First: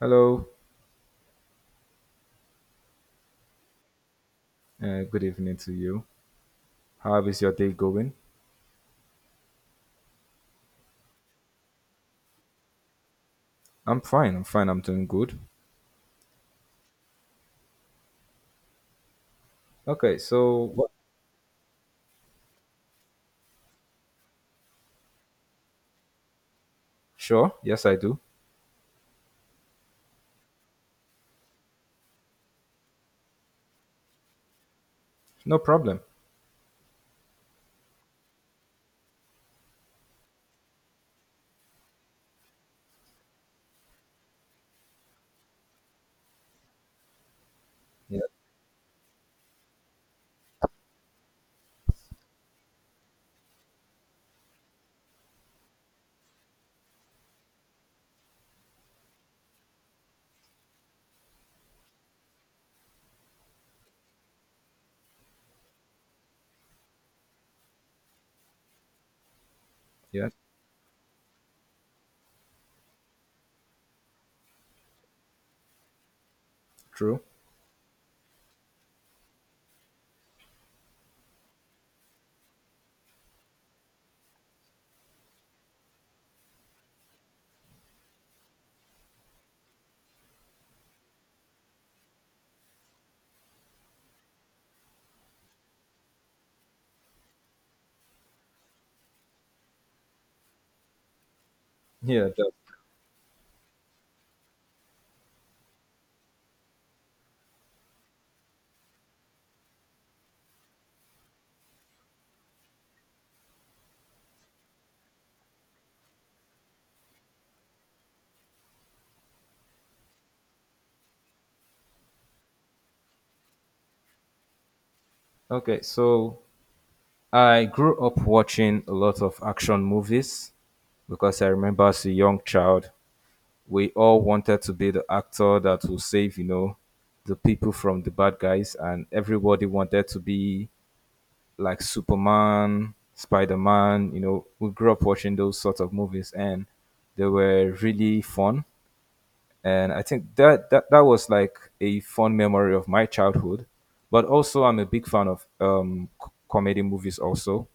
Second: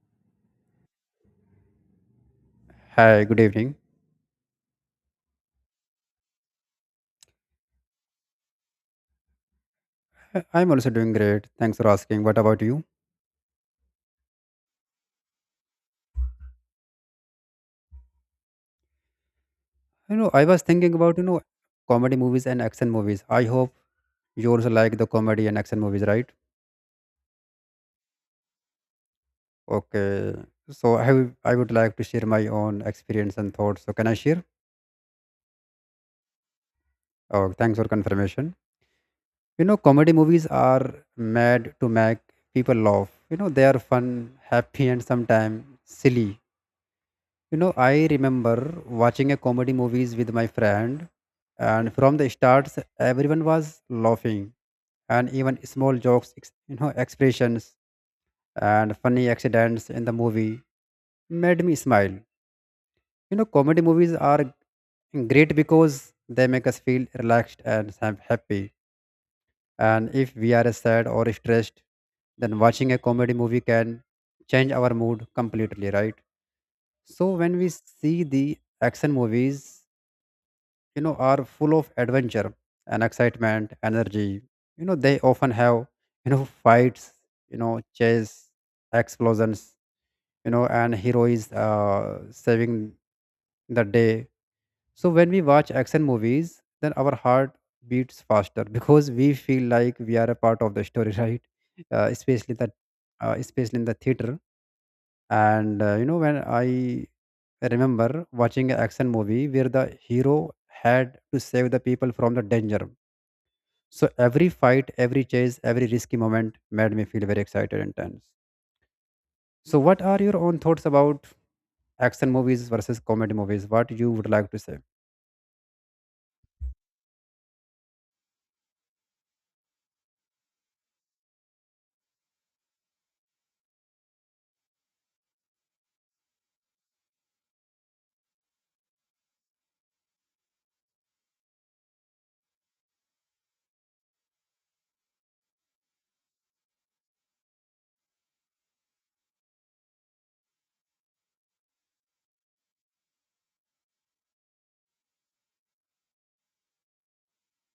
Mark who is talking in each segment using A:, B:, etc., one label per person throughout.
A: Hello,
B: Hi, good evening.
A: good evening to you. How is your day going?
B: I'm also doing great. Thanks for asking. What about you?
A: I'm fine, I'm doing good. Okay,
B: I was
A: so what?
B: thinking about, comedy movies and action movies. I hope you also like the comedy and action movies, right?
A: Sure, yes, I do.
B: Okay. I would like to share my own experience and thoughts. So can I share?
A: No problem.
B: Oh, thanks for confirmation. You know, comedy movies are made to make people laugh. You know, they are fun, happy, and sometimes silly. You know, I
A: Yeah,
B: remember watching a comedy movies with my friend, and from the starts, everyone was laughing, and even small jokes, expressions and funny accidents in the movie made me smile. You know, comedy movies are great because they make us feel relaxed and happy. And
A: yeah,
B: if we are sad or stressed, then watching a comedy movie can change our mood completely, right?
A: true.
B: So when we see the action movies, you know, are full of adventure and excitement energy. You know, they often have, you know, fights, you know, chase, explosions, you know, and heroes saving the day. So when we watch action movies, then our heart beats faster because we feel like we are a part of the story. Right. uh,
A: Yeah, that-
B: especially that Especially in the theater. And you know, when I remember watching an action movie where the hero had to save the people from the danger. So every fight, every chase, every risky moment made me feel very excited and tense. So what are your own thoughts about action movies versus comedy movies? What you would like to say?
A: okay, so I grew up watching a lot of action movies because I remember as a young child, we all wanted to be the actor that will save, you know, the people from the bad guys, and everybody wanted to be like Superman, Spider Man. You know, we grew up watching those sorts of movies, and they were really fun. And I think that that was like a fun memory of my childhood. But also, I'm a big fan of comedy movies. Also,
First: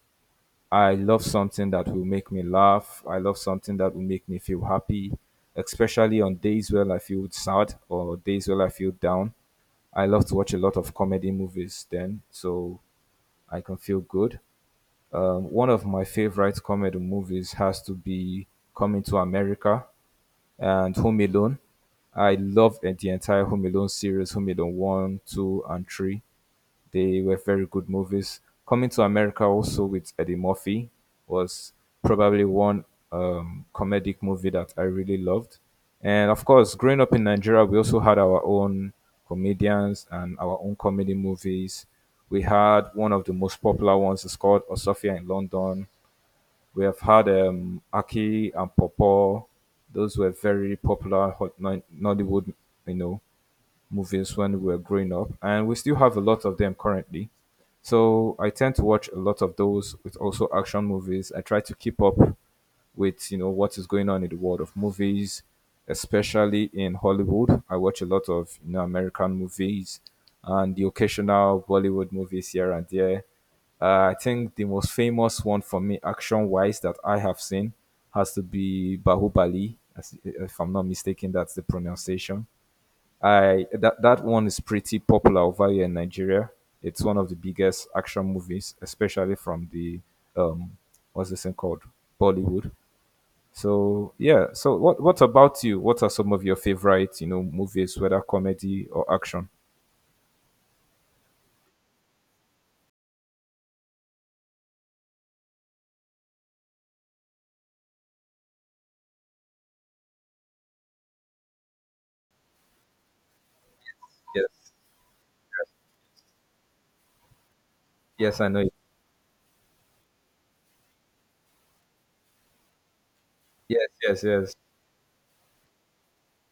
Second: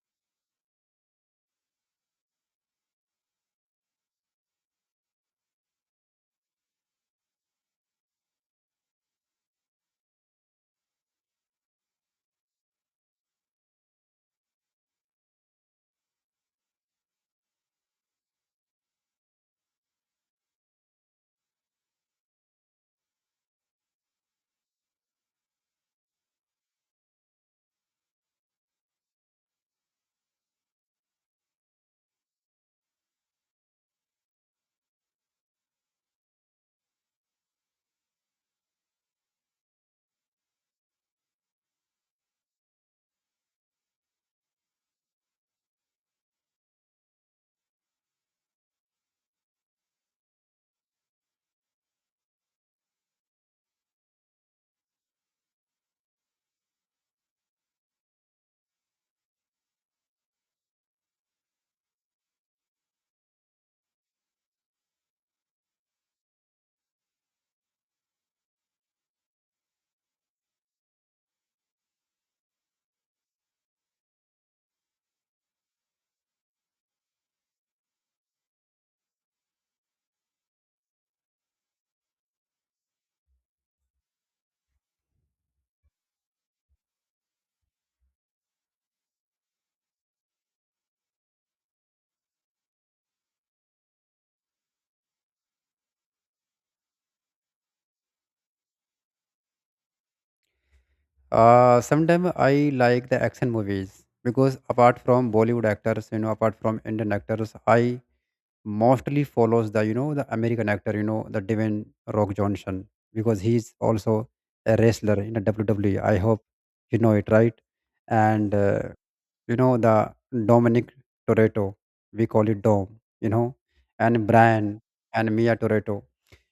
A: I love something that will make me laugh. I love something that will make me feel happy, especially on days where I feel sad or days where I feel down. I love to watch a lot of comedy movies then, so I can feel good. One of my favorite comedy movies has to be Coming to America and Home Alone. I love the entire Home Alone series, Home Alone 1, 2, and 3. They were very good movies. Coming to America also with Eddie Murphy was probably one comedic movie that I really loved. And of course, growing up in Nigeria, we also had our own comedians and our own comedy movies. We had one of the most popular ones. It's called Osofia in London. We have had Aki and Popo. Those were very popular hot Nollywood, you know, movies when we were growing up, and we still have a lot of them currently. So I tend to watch a lot of those with also action movies. I try to keep up with, you know, what is going on in the world of movies, especially in Hollywood. I watch a lot of, you know, American movies and the occasional Bollywood movies here and there. I think the most famous one for me, action wise, that I have seen has to be Bahubali. If I'm not mistaken, that's the pronunciation. I that that one is pretty popular over here in Nigeria. It's one of the biggest action movies, especially from the um what's this thing called Bollywood. So yeah. So what about you? What are some of your favorite you know movies, whether comedy or action?
B: Sometimes I like the action movies because apart from Bollywood actors, you know, apart from Indian actors, I mostly follows the, you know, the American actor, you know, the Dwayne Rock Johnson, because he's also
A: Yes.
B: a wrestler in the WWE. I hope you know it right,
A: Yes, I
B: and
A: know it.
B: you know, the Dominic Toretto, we call it Dom, you know,
A: Yes. Yes.
B: and
A: Yes.
B: Brian and Mia Toretto.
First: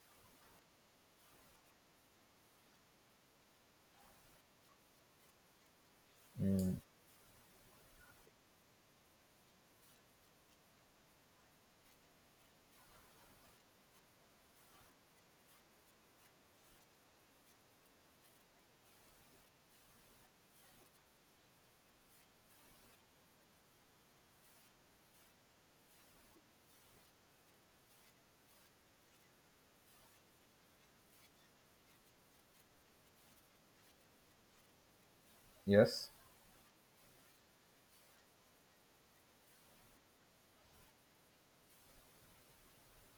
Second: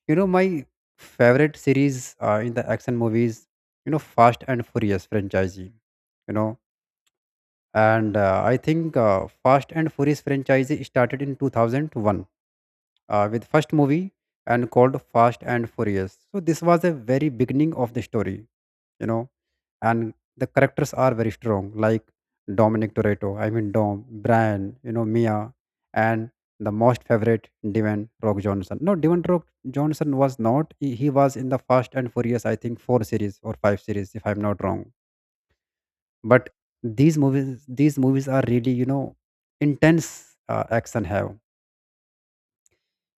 B: You know, my favorite series, in the action movies, you know, Fast and Furious franchise, you know.
A: Mm,
B: And I think Fast and Furious franchise started in 2001 with first movie and called Fast and Furious. So this was a very beginning of the story, you know, and the characters are very strong, like Dominic Toretto, I mean Dom, Brian, you know, Mia, and the most favorite Devon Rock Johnson. No, Devon Rock Johnson was not. He was in the Fast and Furious, I think, four series or five series, if I'm not wrong.
A: yes.
B: But these movies are really, you know, intense action have.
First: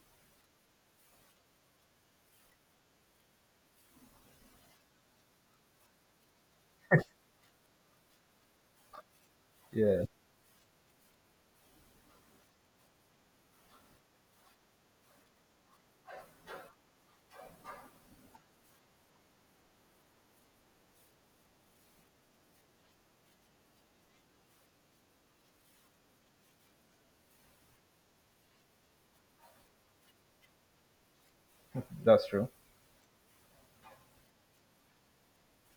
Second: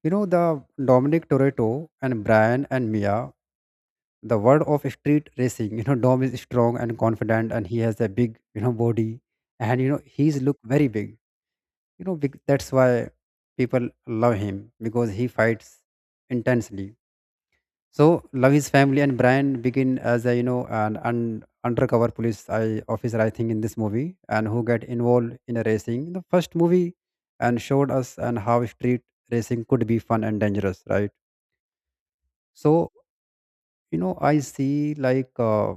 B: You know, the Dominic Toretto and Brian and Mia, the world of street racing, you know, Dom is strong and confident and he has a big, you know, body, and, you know,
A: Yeah.
B: he's look very big. You know, big, that's why people love him because he fights intensely. So love his family, and Brian begin as a, you know, an undercover police I, officer, I think, in this movie and who get involved in a racing. The first movie and showed us and how street racing could be fun and dangerous, right?
A: That's true.
B: So you know, I see like,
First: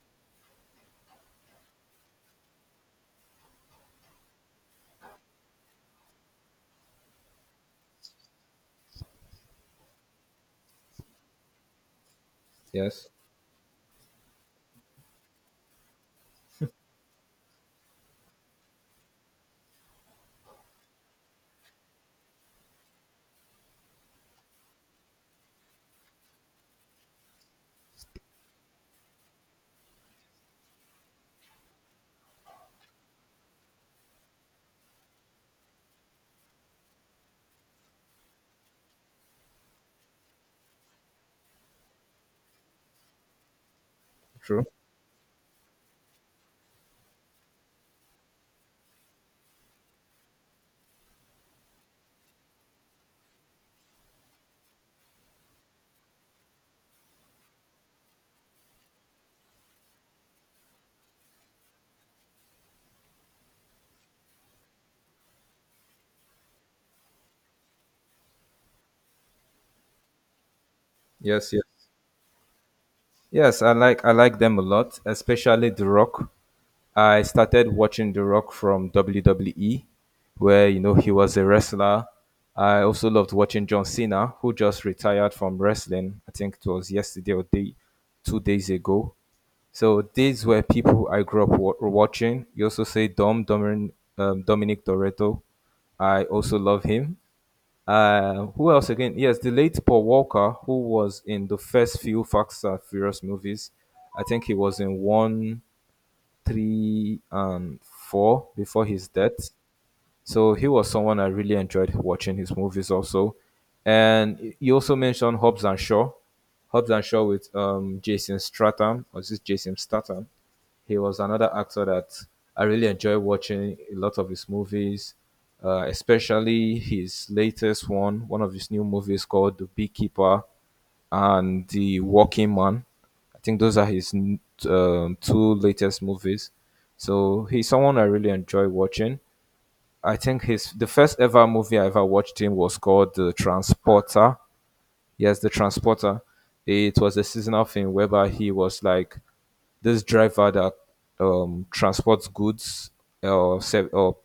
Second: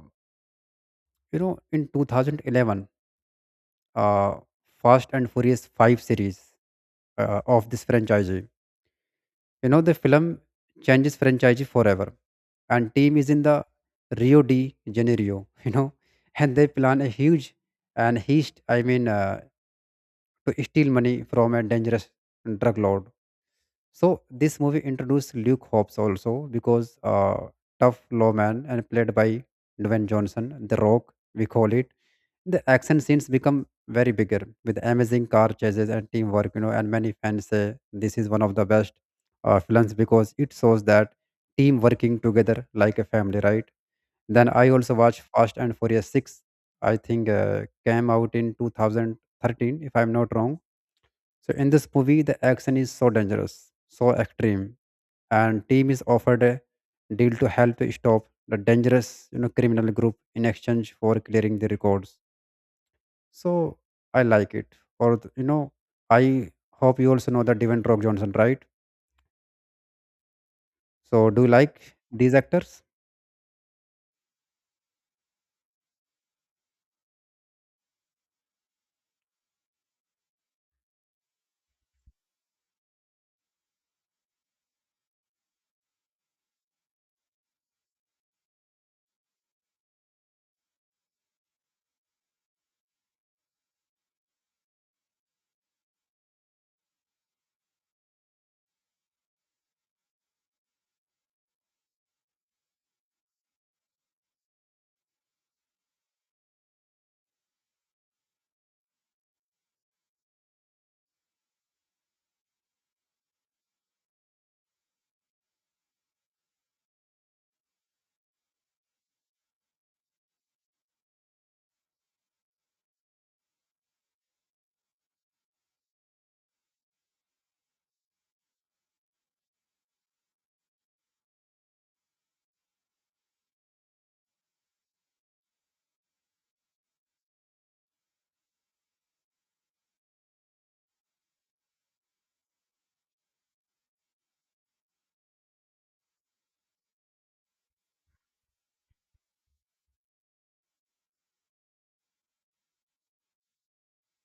B: you know, in 2011, uh, Fast and Furious 5 series of this franchise, you know, the film changes franchise forever, and
A: Yes.
B: team is in the Rio de Janeiro, you know, and they plan a huge and heist, to steal money from a dangerous drug lord. So this movie introduced Luke Hobbs also because tough lawman and played by Dwayne Johnson, The Rock, we call it. The action scenes become very bigger with amazing car chases and teamwork, you know. And many fans say this is one of the best films because it shows that team working together like a family, right? Then
A: True.
B: I also watched Fast and Furious Six. I think came out in 2013, if I'm not wrong. So in this movie, the action is so dangerous, so extreme, and team is offered a deal to help stop the dangerous, you know, criminal group in exchange for clearing the records. So I like it. Or th- you know, I hope you also know that Devin Rock Johnson, right? So do you
A: Yes. Yes.
B: like these actors?
A: Yes, I like them a lot, especially The Rock. I started watching The Rock from WWE, where you know he was a wrestler. I also loved watching John Cena, who just retired from wrestling. I think it was yesterday or day, 2 days ago. So these were people I grew up watching. You also say Dominic Toretto. I also love him. Who else again? Yes, the late Paul Walker, who was in the first few Fast and Furious movies. I think he was in one three and four before his death. So he was someone I really enjoyed watching his movies also. And you also mentioned Hobbs and Shaw. Hobbs and Shaw with Jason Stratham, or is this Jason Statham? He was another actor that I really enjoy watching a lot of his movies, especially his latest one, one of his new movies called The Beekeeper and The Walking Man. I think those are his two latest movies. So he's someone I really enjoy watching. I think his the first ever movie I ever watched him was called The Transporter. Yes, The Transporter. It was a seasonal thing whereby he was like this driver that transports goods or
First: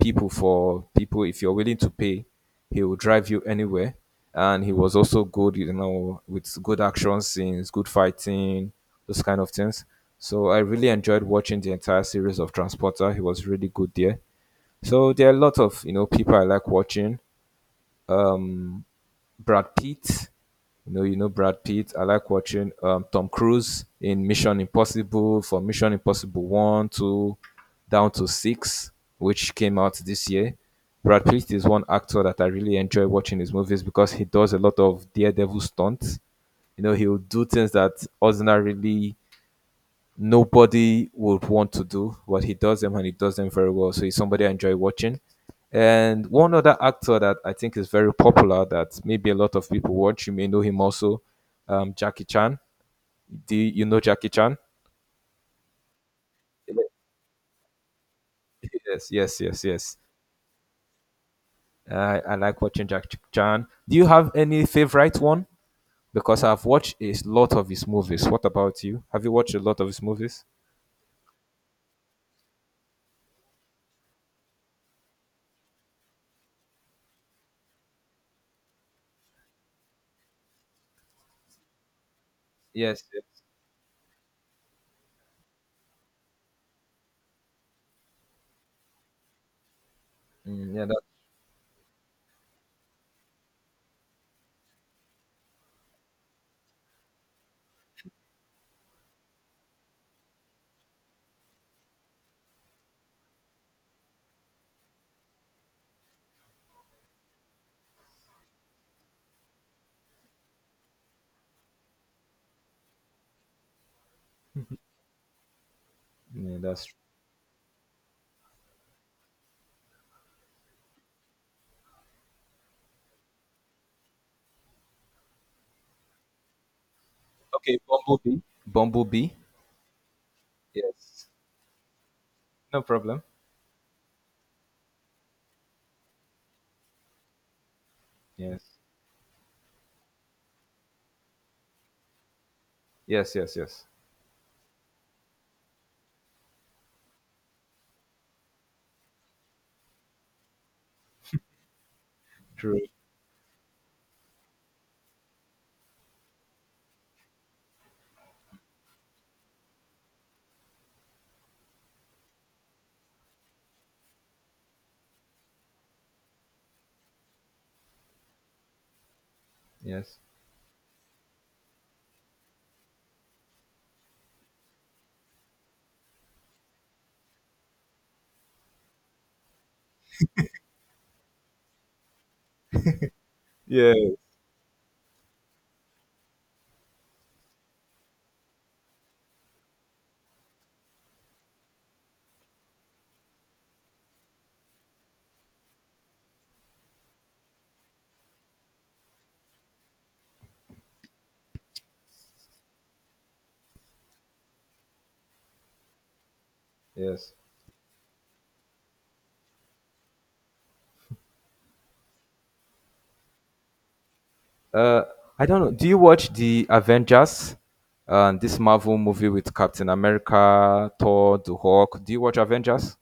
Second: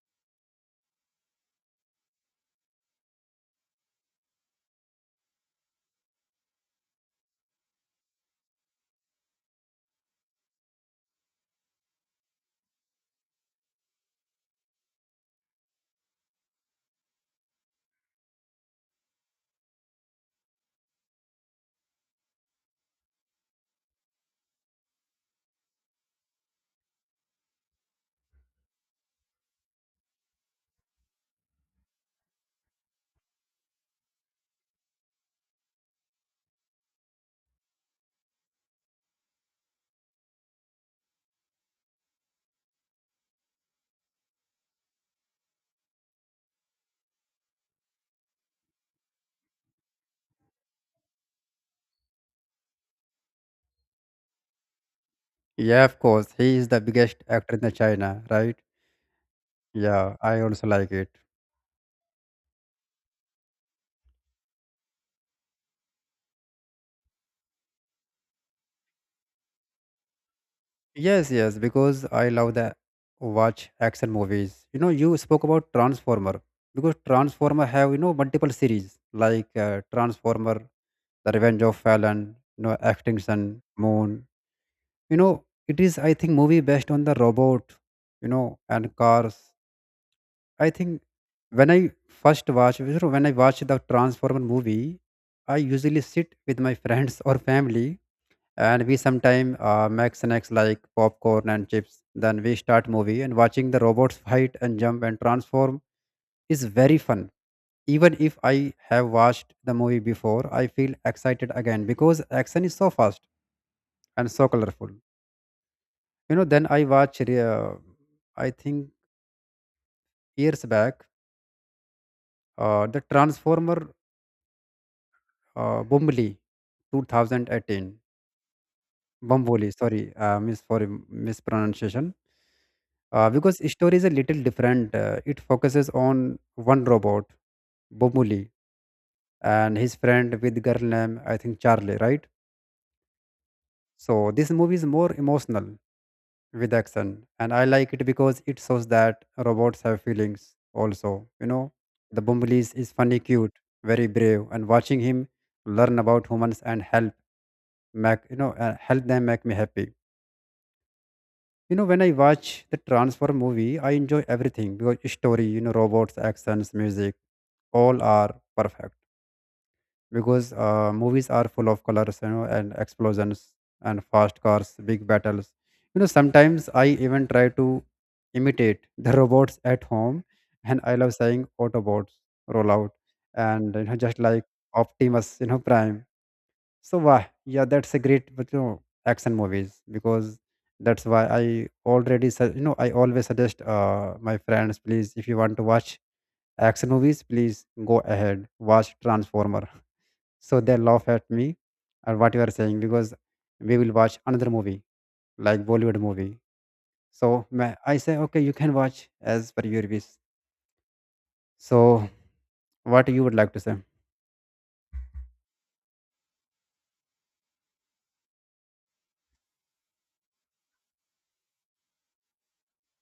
A: people for people. If you're willing to pay, he will drive you anywhere. And he was also good, you know, with good action scenes, good fighting, those kind of things. So I really enjoyed watching the entire series of Transporter. He was really good there. So there are a lot of you know people I like watching. Um, Brad Pitt, you know Brad Pitt. I like watching Tom Cruise in Mission Impossible for Mission Impossible One, Two, down to Six, which came out this year. Brad Pitt is one actor that I really enjoy watching his movies because he does a lot of daredevil stunts. You know, he'll do things that ordinarily nobody would want to do, but he does them and he does them very well. So he's somebody I enjoy watching. And one other actor that I think is very popular that maybe a lot of people watch, you may know him also, Jackie Chan. Do you know Jackie Chan?
B: Yeah, of course. He is the biggest actor in the China, right?
A: Yes, yes, yes, yes.
B: Yeah, I also like it.
A: I like watching Jackie Chan. Do you have any favorite one? Because I've watched a lot of his movies. What about you? Have you watched a lot of his movies?
B: Yes, yes, because I love the watch action movies. You know, you spoke about Transformer, because Transformer have, you know, multiple series like Transformer, The Revenge of Fallen, you know,
A: Yes, yes.
B: Extinction, Moon. You know, it is, I think, movie based on the robot, you know, and cars. I
A: Mm, yeah, that,
B: think when I first watch, you know, when I watch the Transformer movie, I usually sit with my friends or family, and we sometime make snacks like popcorn and chips, then we start movie and watching the robots fight and jump and transform is very fun. Even if I have watched the movie before, I feel excited again because action is so fast and so colorful. You know
A: yeah,
B: then I
A: that's true.
B: watch re- I think years back, the Transformer, bumbly
A: Okay,
B: 2018.
A: Bumblebee. Bumblebee.
B: Bumbly, sorry, miss for
A: Yes.
B: mispronunciation.
A: No problem.
B: Because story is a little different. It focuses on one robot, Bomuli,
A: Yes.
B: and his friend with girl name, I think, Charlie, right?
A: Yes, yes, yes.
B: So this movie is more emotional with action, and I like it because it shows that robots have feelings also. You know, the Bomuli is,
A: True.
B: is funny, cute, very brave, and watching him learn about humans and help make, you know, help them make me happy. You know, when I watch the Transform movie, I enjoy everything because story, you know, robots, actions, music, all are perfect
A: Yes.
B: because movies are full of colors, you know, and explosions and fast cars, big battles. You know, sometimes I even try to imitate the robots at home, and I love saying Autobots roll out, and, you know,
A: Yes.
B: just like Optimus, you know, Prime. So wow, yeah, that's a great but, you know, action movies because that's why I already su- you know I always suggest my friends, please, if you want to watch action movies, please go ahead, watch Transformer. So they laugh at me or what you are saying because we will watch another movie like Bollywood movie.
A: Yes.
B: I say okay, you can watch as per your wish. So what you would like to say?
A: Uh, I don't know. Do you watch the Avengers? This Marvel movie with Captain America, Thor, the Hulk. Do you watch Avengers?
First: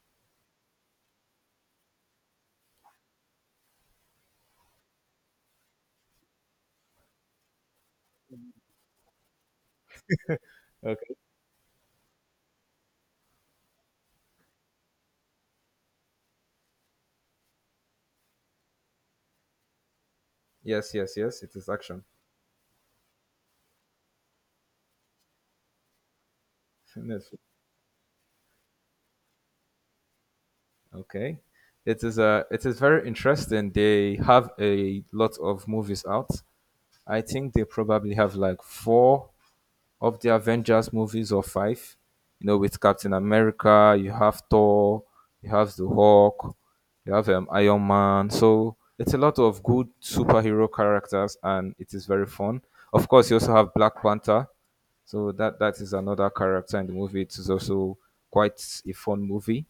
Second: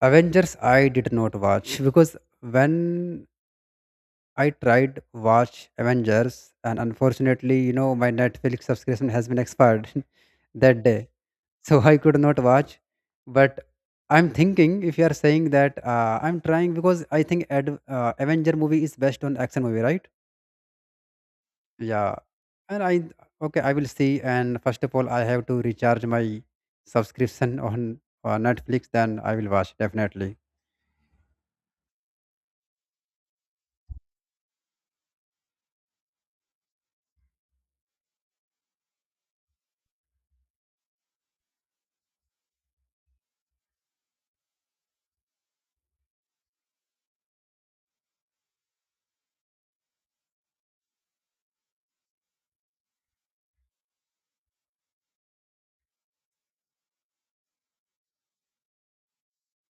B: Avengers I did not watch because when I tried watch Avengers, and unfortunately, you know, my Netflix subscription has been expired that day,
A: Okay.
B: so I could not watch. But I'm thinking, if you are saying that, I'm trying because I think Avenger movie is based on action movie, right?
A: Yes, yes, yes. It is action.
B: Yeah, and I, okay, I will see. And first of all, I have to recharge my
A: Netflix.
B: subscription on Netflix. Then I will watch definitely.
A: Okay. It is very interesting. They have a lot of movies out. I think they probably have like four of the Avengers movies or five. You know, with Captain America, you have Thor, you have the Hulk, you have Iron Man. So it's a lot of good superhero characters, and it is very fun. Of course, you also have Black Panther. So that is another character in the movie. It is also quite a fun movie.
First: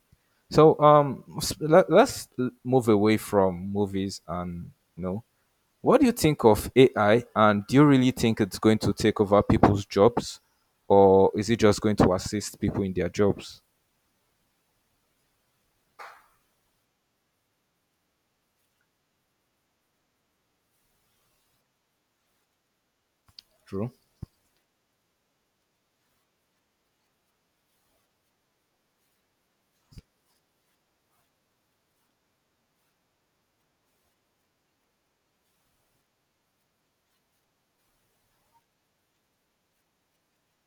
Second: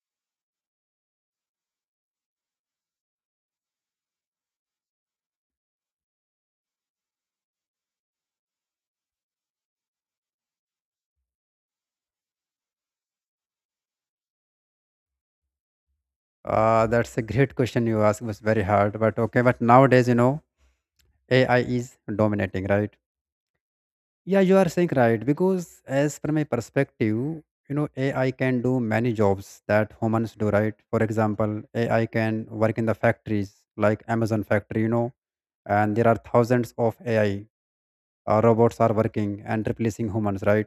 A: So let's move away from movies and you know what do you think of AI, and do you really think it's going to take over people's jobs, or is it just going to assist people in their jobs?
B: That's a great question you ask. It was very hard, but okay. But nowadays, you know, AI is dominating, right?
A: True.
B: Yeah, you are saying right because as per my perspective, you know, AI can do many jobs that humans do, right? For example, AI can work in the factories like Amazon factory, you know, and there are thousands of AI robots are working and replacing humans, right?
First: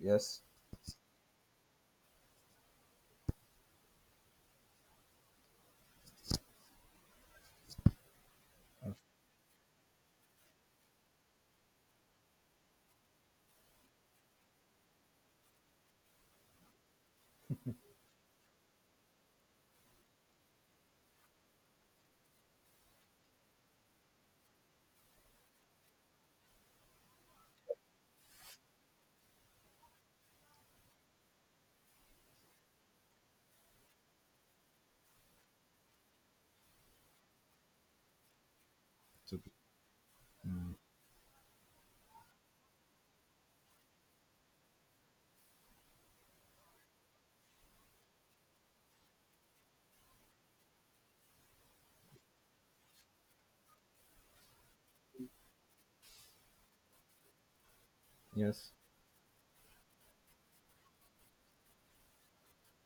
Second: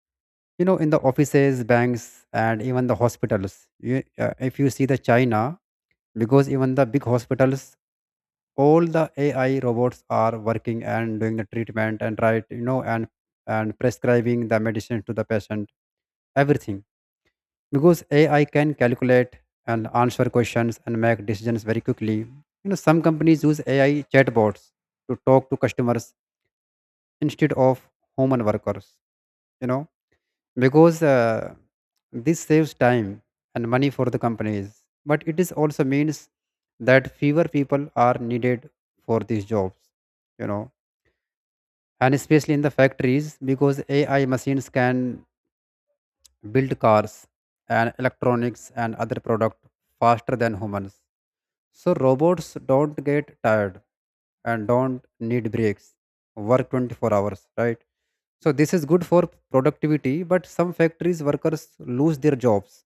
A: Yes.
B: You know, in the offices, banks, and even the hospitals. If you see the China, because even the big hospitals all the AI robots are working and doing the treatment and right, you know, and prescribing the medicine to the patient, everything. Because AI can calculate and answer questions and make decisions very quickly. You know, some companies use AI chatbots to talk to customers instead of human workers. You know, because this saves time and money for the companies, but it is also means that fewer people are needed for
A: To
B: these
A: be-
B: jobs, you know, and especially in the factories because AI machines can build cars and electronics and other products faster than humans. So robots don't get tired and don't need breaks, work 24 hours, right? So
A: Yes.
B: this is good for productivity, but some factories workers lose their jobs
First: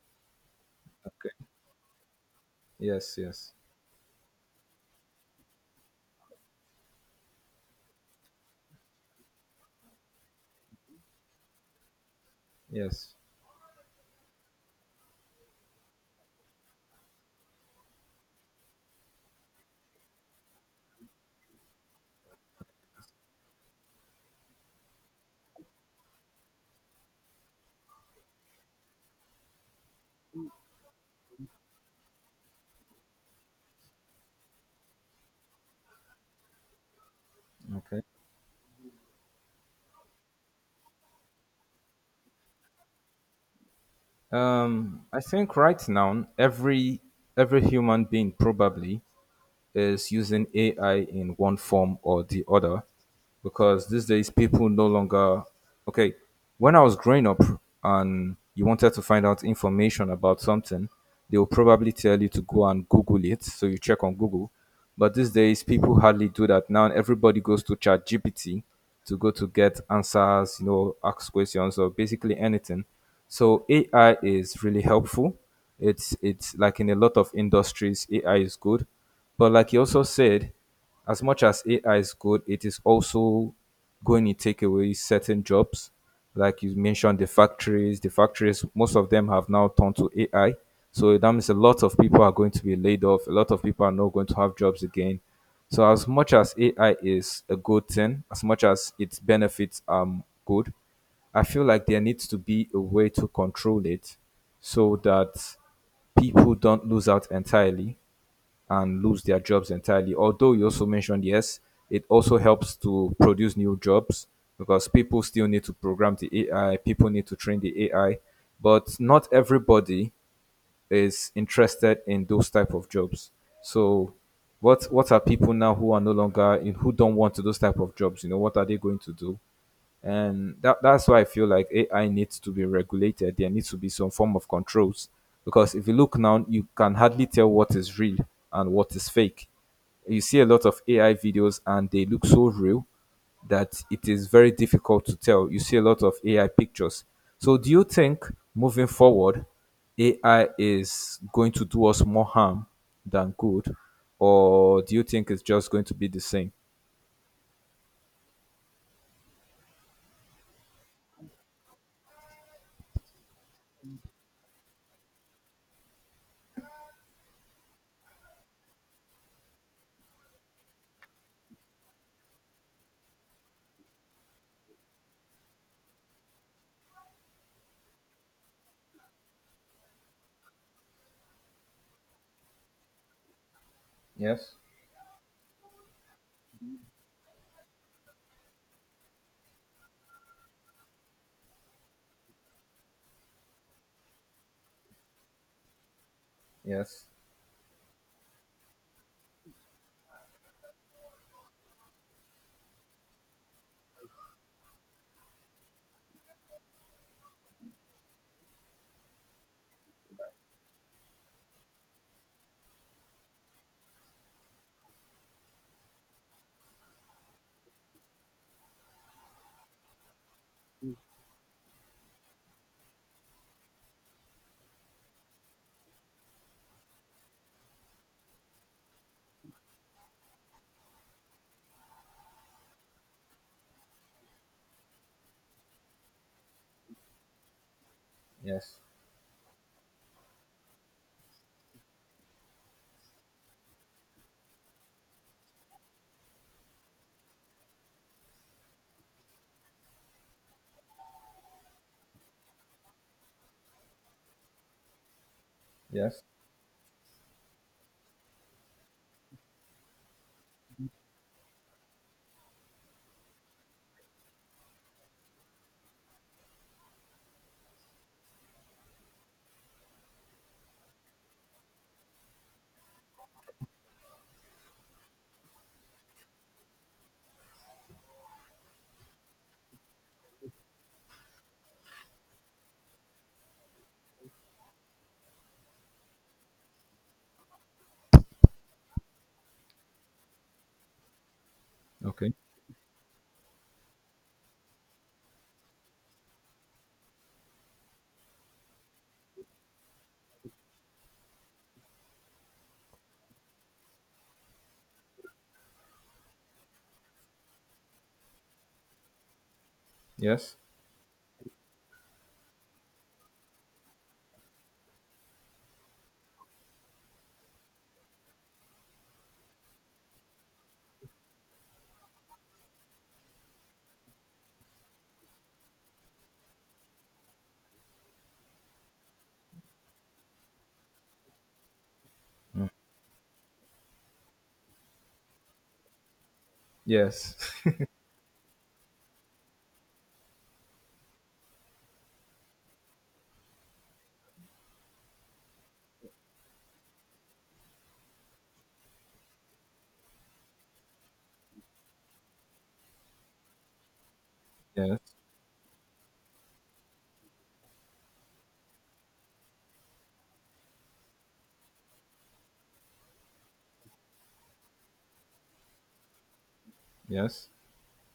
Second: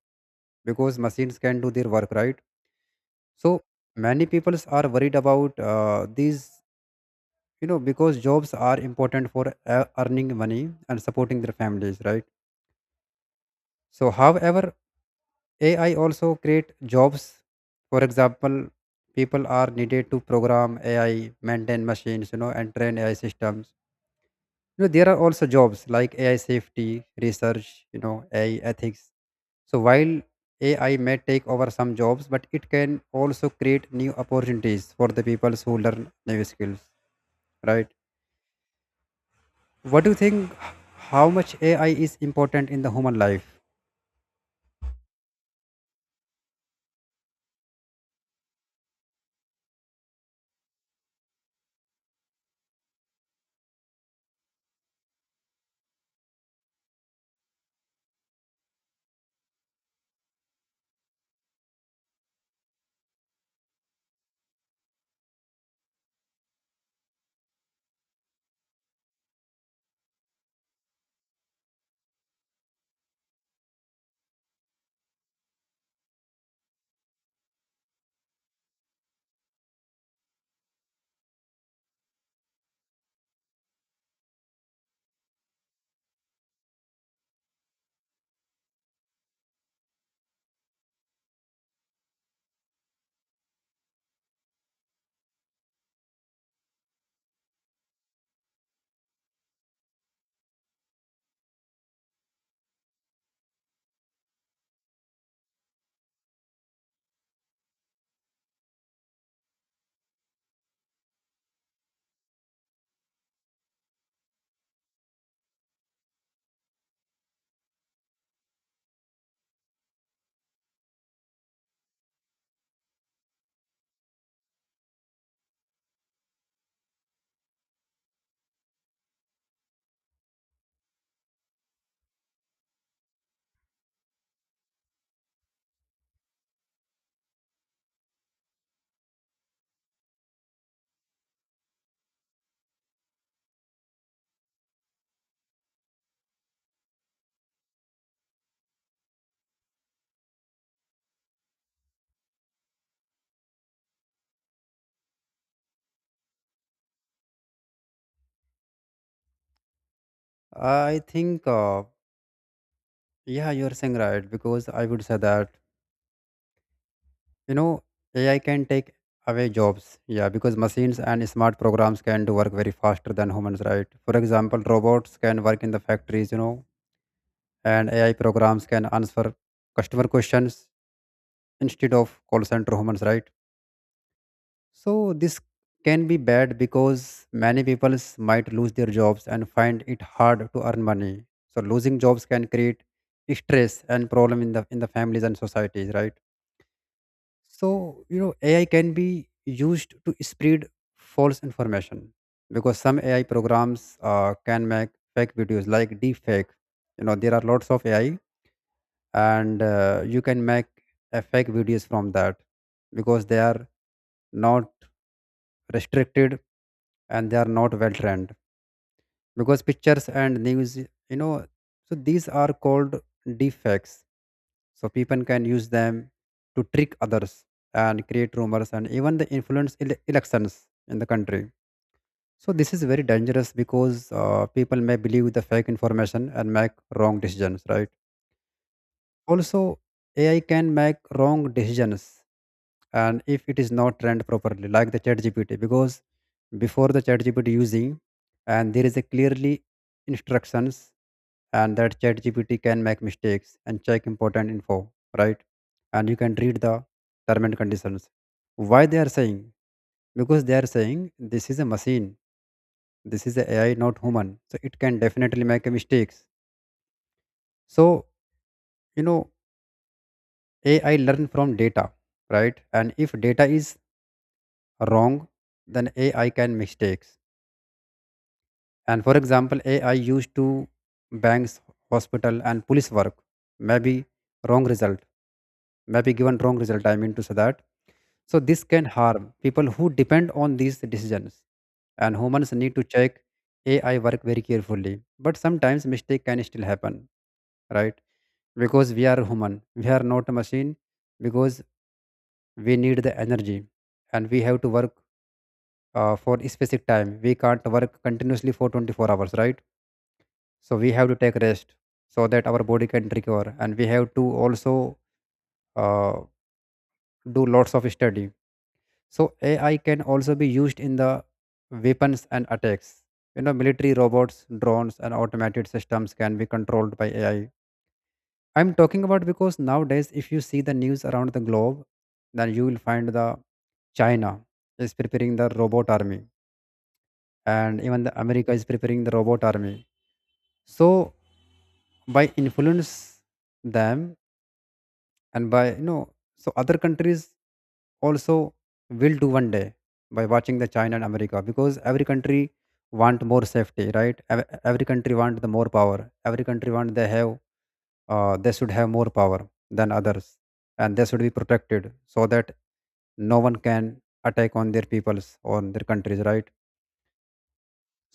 B: because
A: Okay.
B: machines can do their work, right?
A: Yes. Yes.
B: So many people are worried about these, you know, because jobs are important for earning money and supporting their families, right?
A: Yes.
B: So, however, AI also create jobs. For example, people are needed to program AI, maintain machines, you know, and train AI systems. You know, there are also jobs like AI safety, research, you know, AI ethics. So while AI may take over some jobs, but it can also create new opportunities for the people who learn new skills, right?
A: Okay.
B: What do you think? How much AI is important in the human life?
A: I think right now every human being probably is using AI in one form or the other because these days people no longer okay when I was growing up and you wanted to find out information about something, they will probably tell you to go and google it, so you check on google. But these days people hardly do that, now everybody goes to ChatGPT to go to get answers, you know, ask questions or basically anything. So AI is really helpful. It's like in a lot of industries AI is good, but like you also said, as much as AI is good, it is also going to take away certain jobs. Like you mentioned, the factories, most of them have now turned to AI. So that means a lot of people are going to be laid off. A lot of people are not going to have jobs again. So as much as AI is a good thing, as much as its benefits are good, I feel like there needs to be a way to control it so that people don't lose out entirely and lose their jobs entirely. Although you also mentioned, yes, it also helps to produce new jobs because people still need to program the AI, people need to train the AI, but not everybody is interested in those type of jobs. So what are people now who are no longer in who don't want to those type of jobs? You know, what are they going to do? And that's why I feel like AI needs to be regulated. There needs to be some form of controls. Because if you look now, you can hardly tell what is real and what is fake. You see a lot of AI videos and they look so real, that it is very difficult to tell. You see a lot of AI pictures. So, do you think moving forward, AI is going to do us more harm than good, or do you think it's just going to be the same?
B: I think yeah, you're saying right, because I would say that you know AI can take away jobs. Yeah, because machines and smart programs can do work very faster than humans, right? For example, robots can work in the factories, you know, and AI programs can answer customer questions instead of call center humans, right?
A: Yes,
B: So this can be bad because many people might lose their jobs and find it hard to earn money. So losing jobs can create stress and problem in the families and societies, right?
A: yes,
B: So, you know, AI can be used to spread false information because some AI programs can make fake videos like deepfake. You know, there are lots of AI, and you can make a fake videos from that because they are not restricted and they are not well trained. Because pictures and news, you know, so these are called deepfakes, so people can use them to trick others and create rumors and even the influence elections in the country. So this is very dangerous because people may believe the fake information and make wrong decisions, right?
A: yes,
B: Also, AI can make wrong decisions, and if it is not trained properly like the chat gpt because before the chat gpt using and there is a clearly instructions, and that ChatGPT can make mistakes and check important info, right? And you
A: yes.
B: can read the term and conditions. Why they are saying? Because they are saying this is a machine, this is a AI, not human. So it can definitely make a mistakes. So you know AI learn from data, right? And if data is wrong, then AI can mistakes. And for example, AI used to banks, hospital, and police work. Maybe wrong result. Maybe given wrong result. I mean to say that, so this can harm people who depend on these decisions. And
A: Okay.
B: humans need to check AI work very carefully. But sometimes mistake can still happen, right? Because we are human. We are not a machine, because we need the energy and we have to work for a specific time. We can't work continuously for 24 hours, right?
A: Yes,
B: So we have to take rest so that our body can recover, and we have to also uh, do lots of study. So AI can also be used in the weapons and attacks. You know, military robots, drones, and automated systems can be controlled by AI. I'm talking about because nowadays, if you see the news around the globe, then you will find the China is preparing the robot army,
A: yes.
B: and even the America is preparing the robot army. So by influence them and by you know, so other countries also will do one day by watching the China and America, because every country want more safety, right? Every
A: Yes.
B: country want the more power. Every country want they have they should have more power than others, and they should be protected so that no one can attack on their peoples, on their countries, right?
A: Yes.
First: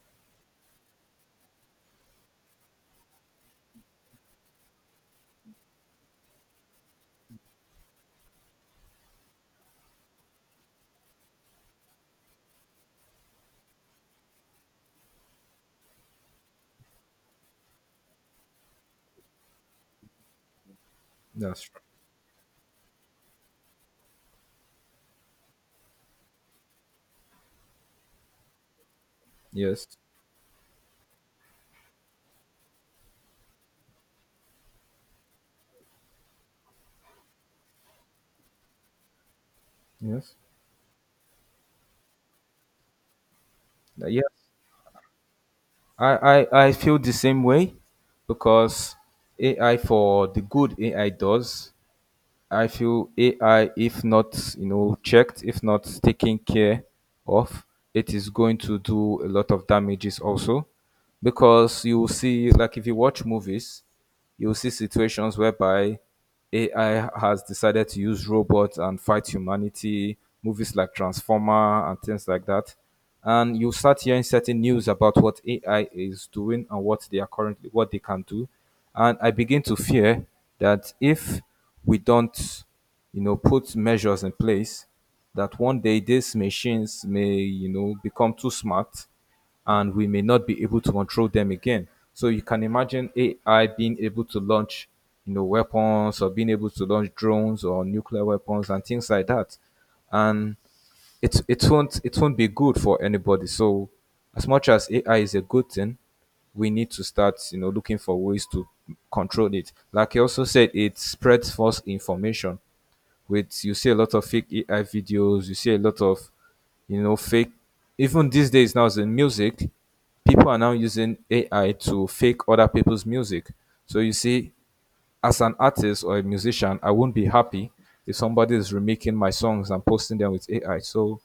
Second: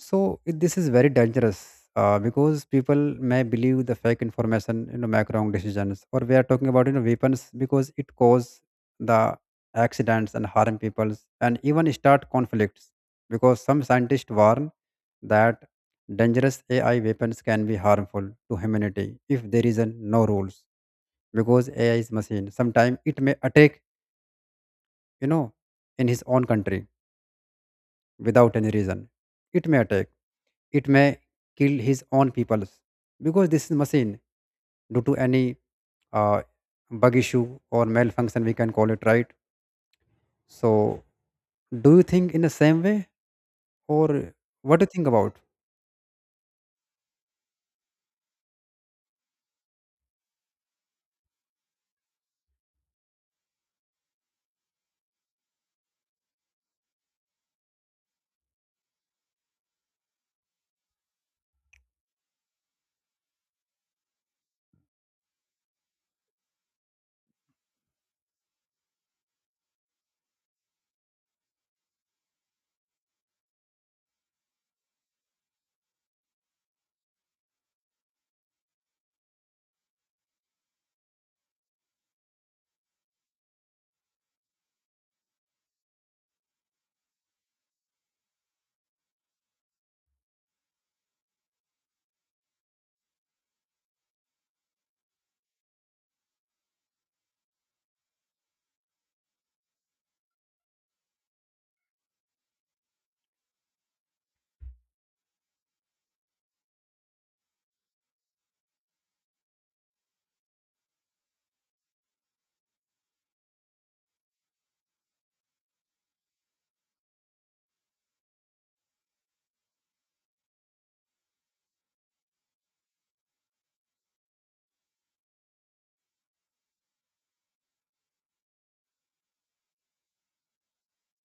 B: So this is very dangerous because people may believe the fake information, you know, make wrong decisions, or we are talking about you know weapons, because it cause the accidents and harm people, and even start conflicts because some scientists warn that dangerous AI weapons can be harmful to humanity if there is a no rules,
A: That's
B: because
A: true.
B: AI is machine. Sometimes it may attack, you know, in his own country without any reason. It may
A: Yes.
B: attack, it may kill his own people, because this is machine due to any uh, bug issue or malfunction we can call it, right.
A: Yes.
B: So do you think in the same way, or
A: Yes.
B: what do you think about?
A: I feel the same way because AI for the good AI does I feel AI, if not you know checked, if not taken care of, it is going to do a lot of damages also, because you will see like if you watch movies, you will see situations whereby AI has decided to use robots and fight humanity. Movies like Transformer and things like that, and you start hearing certain news about what AI is doing and what they can do, and I begin to fear that if we don't, you know, put measures in place that one day these machines may, you know, become too smart and we may not be able to control them again. So you can imagine AI being able to launch, you know, weapons or being able to launch drones or nuclear weapons and things like that. And it won't be good for anybody. So as much as AI is a good thing, we need to start, you know, looking for ways to control it. Like you also said, it spreads false information. With you see a lot of fake AI videos, you see a lot of, you know, fake. Even these days now, as in music, people are now using AI to fake other people's music. So you see, as an artist or a musician, I won't be happy if somebody is remaking my songs and posting them with AI. So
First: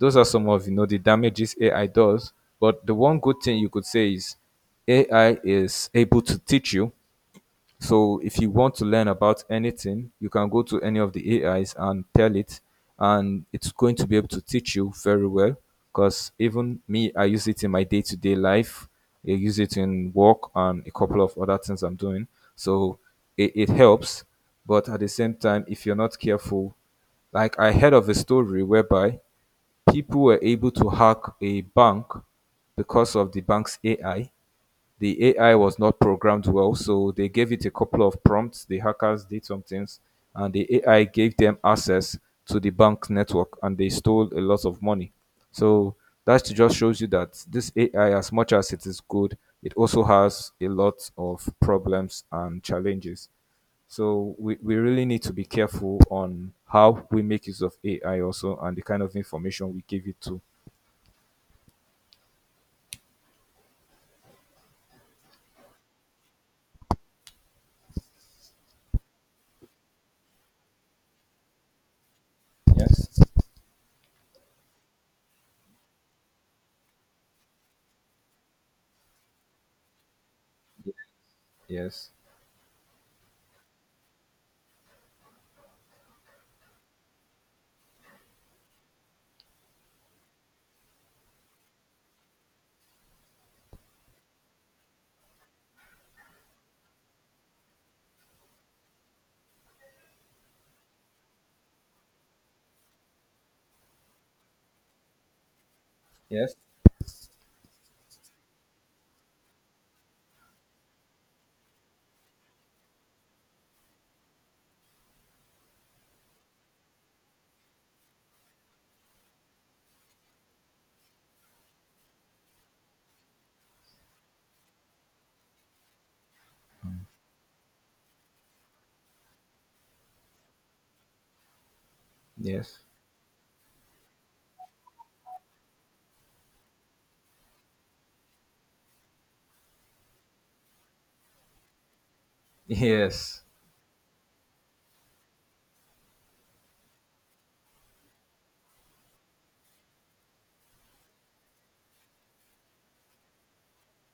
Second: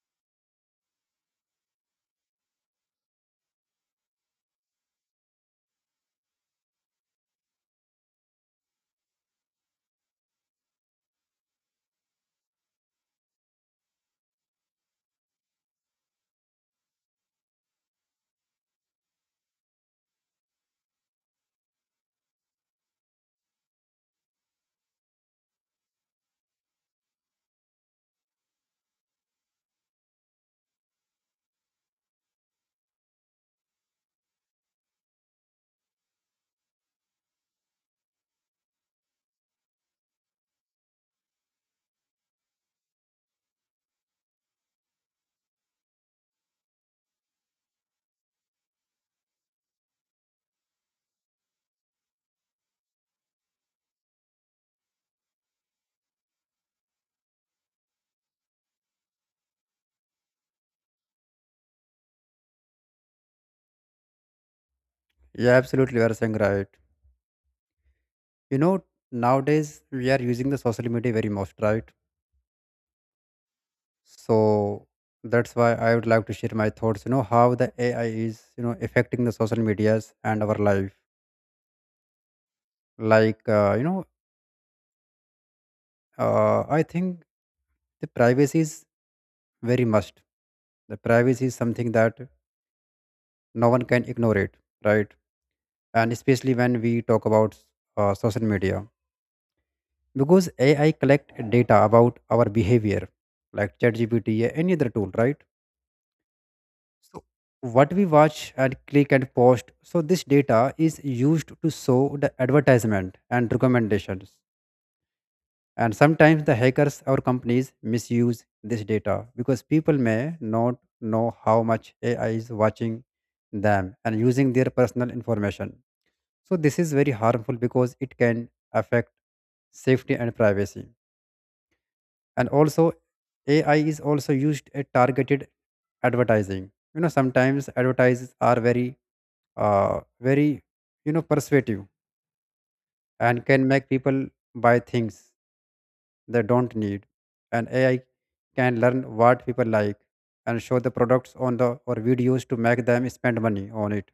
A: those are some of, you know, the damages AI does. But the one good thing you could say is AI is able to teach you. So if you want to learn about anything, you can go to any of the AIs and tell it, and it's going to be able to teach you very well. Because even me, I use it in my day to day life. I use it in work and a couple of other things I'm doing. So it helps. But at the same time, if you're not careful, like I heard of a story whereby people were able to hack a bank because of the bank's AI. The AI was not programmed well, so they gave it a couple of prompts. The hackers did some things, and the AI gave them access to the bank network, and they stole a lot of money. So that just shows you that this AI, as much as it is good, it also has a lot of problems and challenges. So we really need to be careful on how we make use of AI also and the kind of information we give it to.
B: Yeah, absolutely. You are saying right. You know, nowadays we are using the social media very much, right?
A: Yes.
B: So that's why I would like to share my thoughts. You know how the AI is, you know, affecting the social medias and our life.
A: Yes.
B: Like, you know, I think the privacy is very must. The privacy is something that no one can ignore it, right? And especially when we talk about social media, because AI collect data about our behavior, like ChatGPT, or any other tool, right?
A: Yes.
B: So what we watch and click and post, so this data is used to show the advertisement and recommendations. And sometimes the hackers or companies misuse this data because people may not know how much AI is watching them and using their personal information. So this is very harmful because it can affect safety and privacy. And
A: Yes.
B: also, AI is also used at targeted advertising. You know, sometimes advertises are very, very, you know, persuasive,
A: Yes.
B: and can make people buy things they don't need. And AI can learn what people like and show the products on the or videos to make them spend money on it.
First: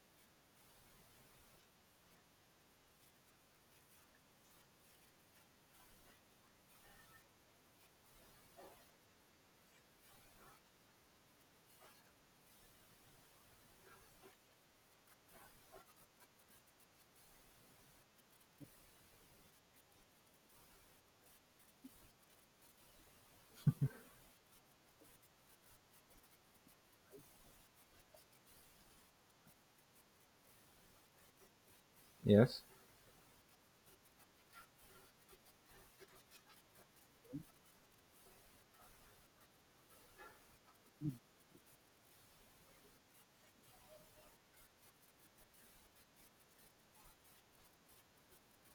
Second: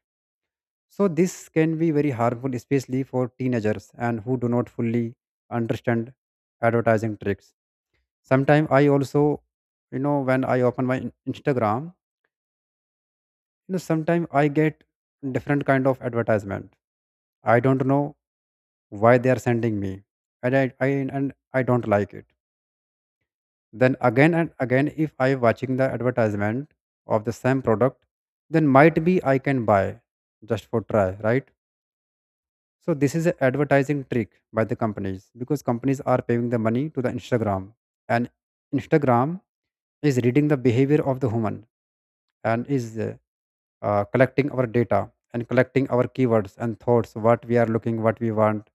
B: So this can be very harmful, especially for teenagers and who do not fully understand advertising tricks. Sometimes I also, you know, when I open my Instagram, you know, sometimes I get different kind of advertisement. I don't know why they are sending me, and I don't like it. Then again and again, if I watching the advertisement of the same product, then might be I can buy just for try, right?
A: Yes.
B: So this is an advertising trick by the companies, because companies are paying the money to the Instagram, and Instagram is reading the behavior of the human, and is collecting our data and collecting our keywords and thoughts, what we are looking, what we want,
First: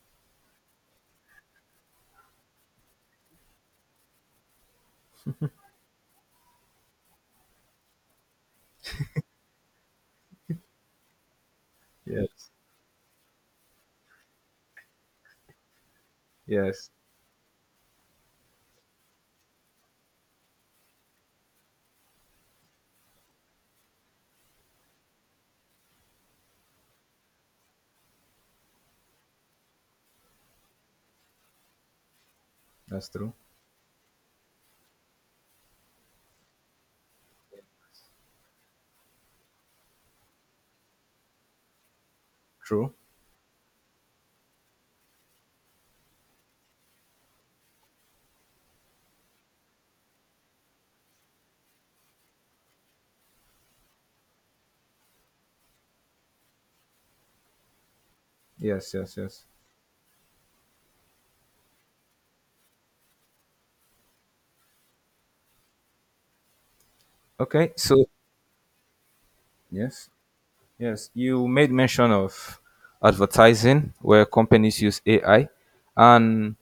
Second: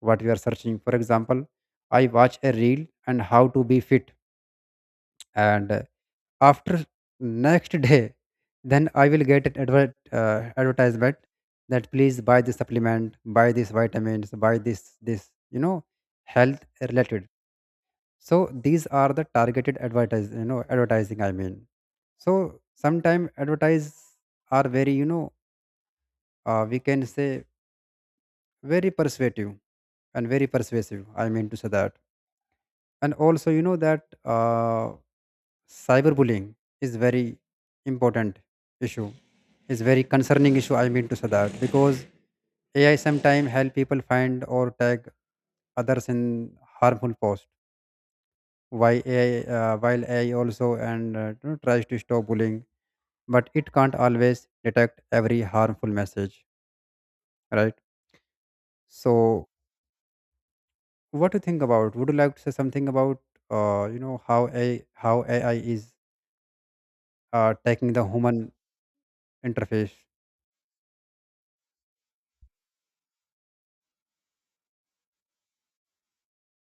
B: what we are searching. For example, I watch a reel and how to be fit, and after next day then I will get an advertisement that please buy
A: Yes.
B: this supplement, buy these vitamins, buy this you know health
A: Yes.
B: related. So these are the targeted advertise, you know, advertising I mean. So sometimes advertise are very you know, we can say very persuasive, and very persuasive I mean to say that.
A: That's
B: And
A: true.
B: also you know that cyberbullying is very important issue, is very concerning issue I mean to say that, because
A: True.
B: AI sometimes help people find or tag others in harmful posts. Why AI, while AI also and you know, tries to stop bullying, but it can't always detect every harmful message, right?
A: Yes. Yes. Yes.
B: So what do you think about, would you like to say something about you know how a how AI is
A: Okay.
B: taking the human interface.
A: Yes. Yes. You made mention of advertising where companies use AI, and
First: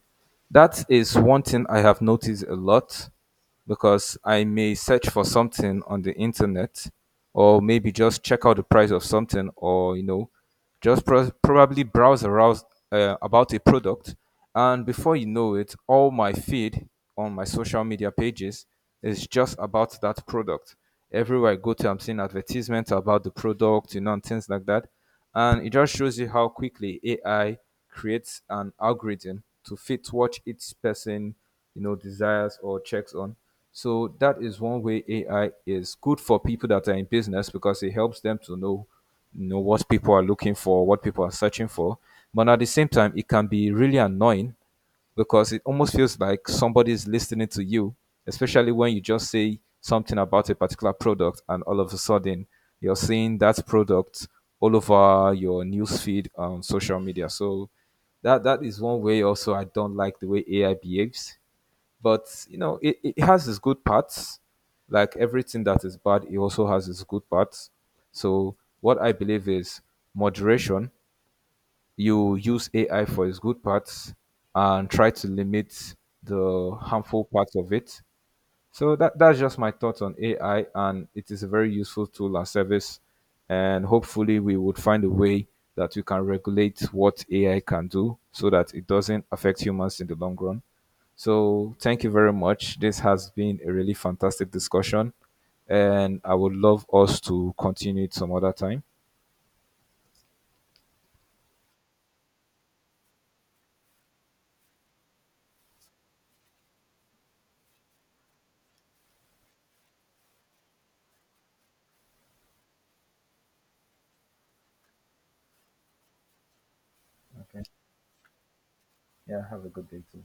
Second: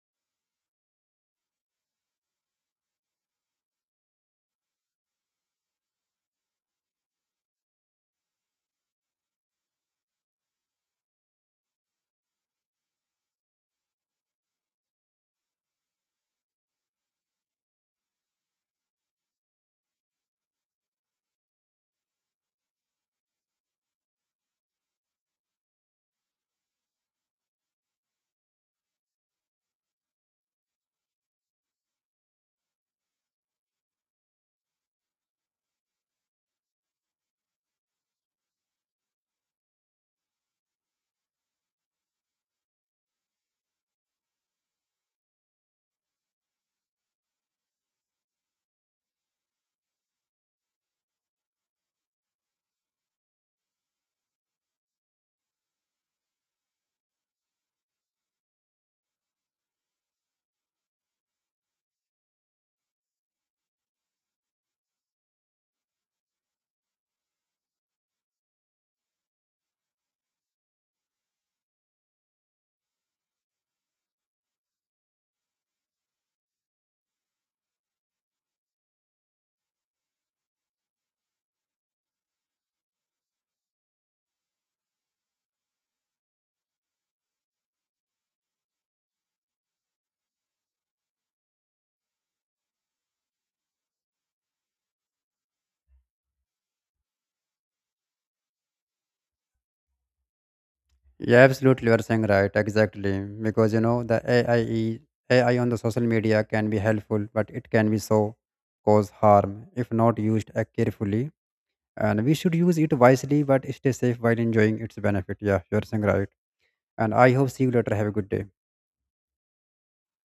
A: that is one thing I have noticed a lot because I may search for something on the internet or maybe just check out the price of something, or you know, just probably browse around about a product. And before you know it, all my feed on my social media pages is just about that product. Everywhere I go to, I'm seeing advertisements about the product, you know, and things like that. And it just shows you how quickly AI creates an algorithm to fit what each person, you know, desires or checks on. So that is one way AI is good for people that are in business, because it helps them to know, you know, what people are looking for, what people are searching for. But at the same time, it can be really annoying because it almost feels like somebody is listening to you, especially when you just say something about a particular product and all of a sudden you're seeing that product all over your newsfeed on social media. So that is one way also I don't like the way AI behaves. But you know, it has its good parts. Like everything that is bad, it also has its good parts. So what I believe is moderation. You use AI for its good parts and try to limit the harmful parts of it. So that's just my thoughts on AI, and it is a very useful tool and service. And hopefully, we would find a way that we can regulate what AI can do so that it doesn't affect humans in the long run. So thank you very much. This has been a really fantastic discussion, and I would love us to continue it some other time.
B: Yeah, absolutely. You're saying right. Exactly. Because, you know, AI on the social media can be helpful, but it can be so cause harm if not used carefully. And we should use it wisely, but stay safe while enjoying its benefit. Yeah, you're saying right. And I hope
A: Okay.
B: see you later. Have a good day.
A: Yeah. Have a good day too.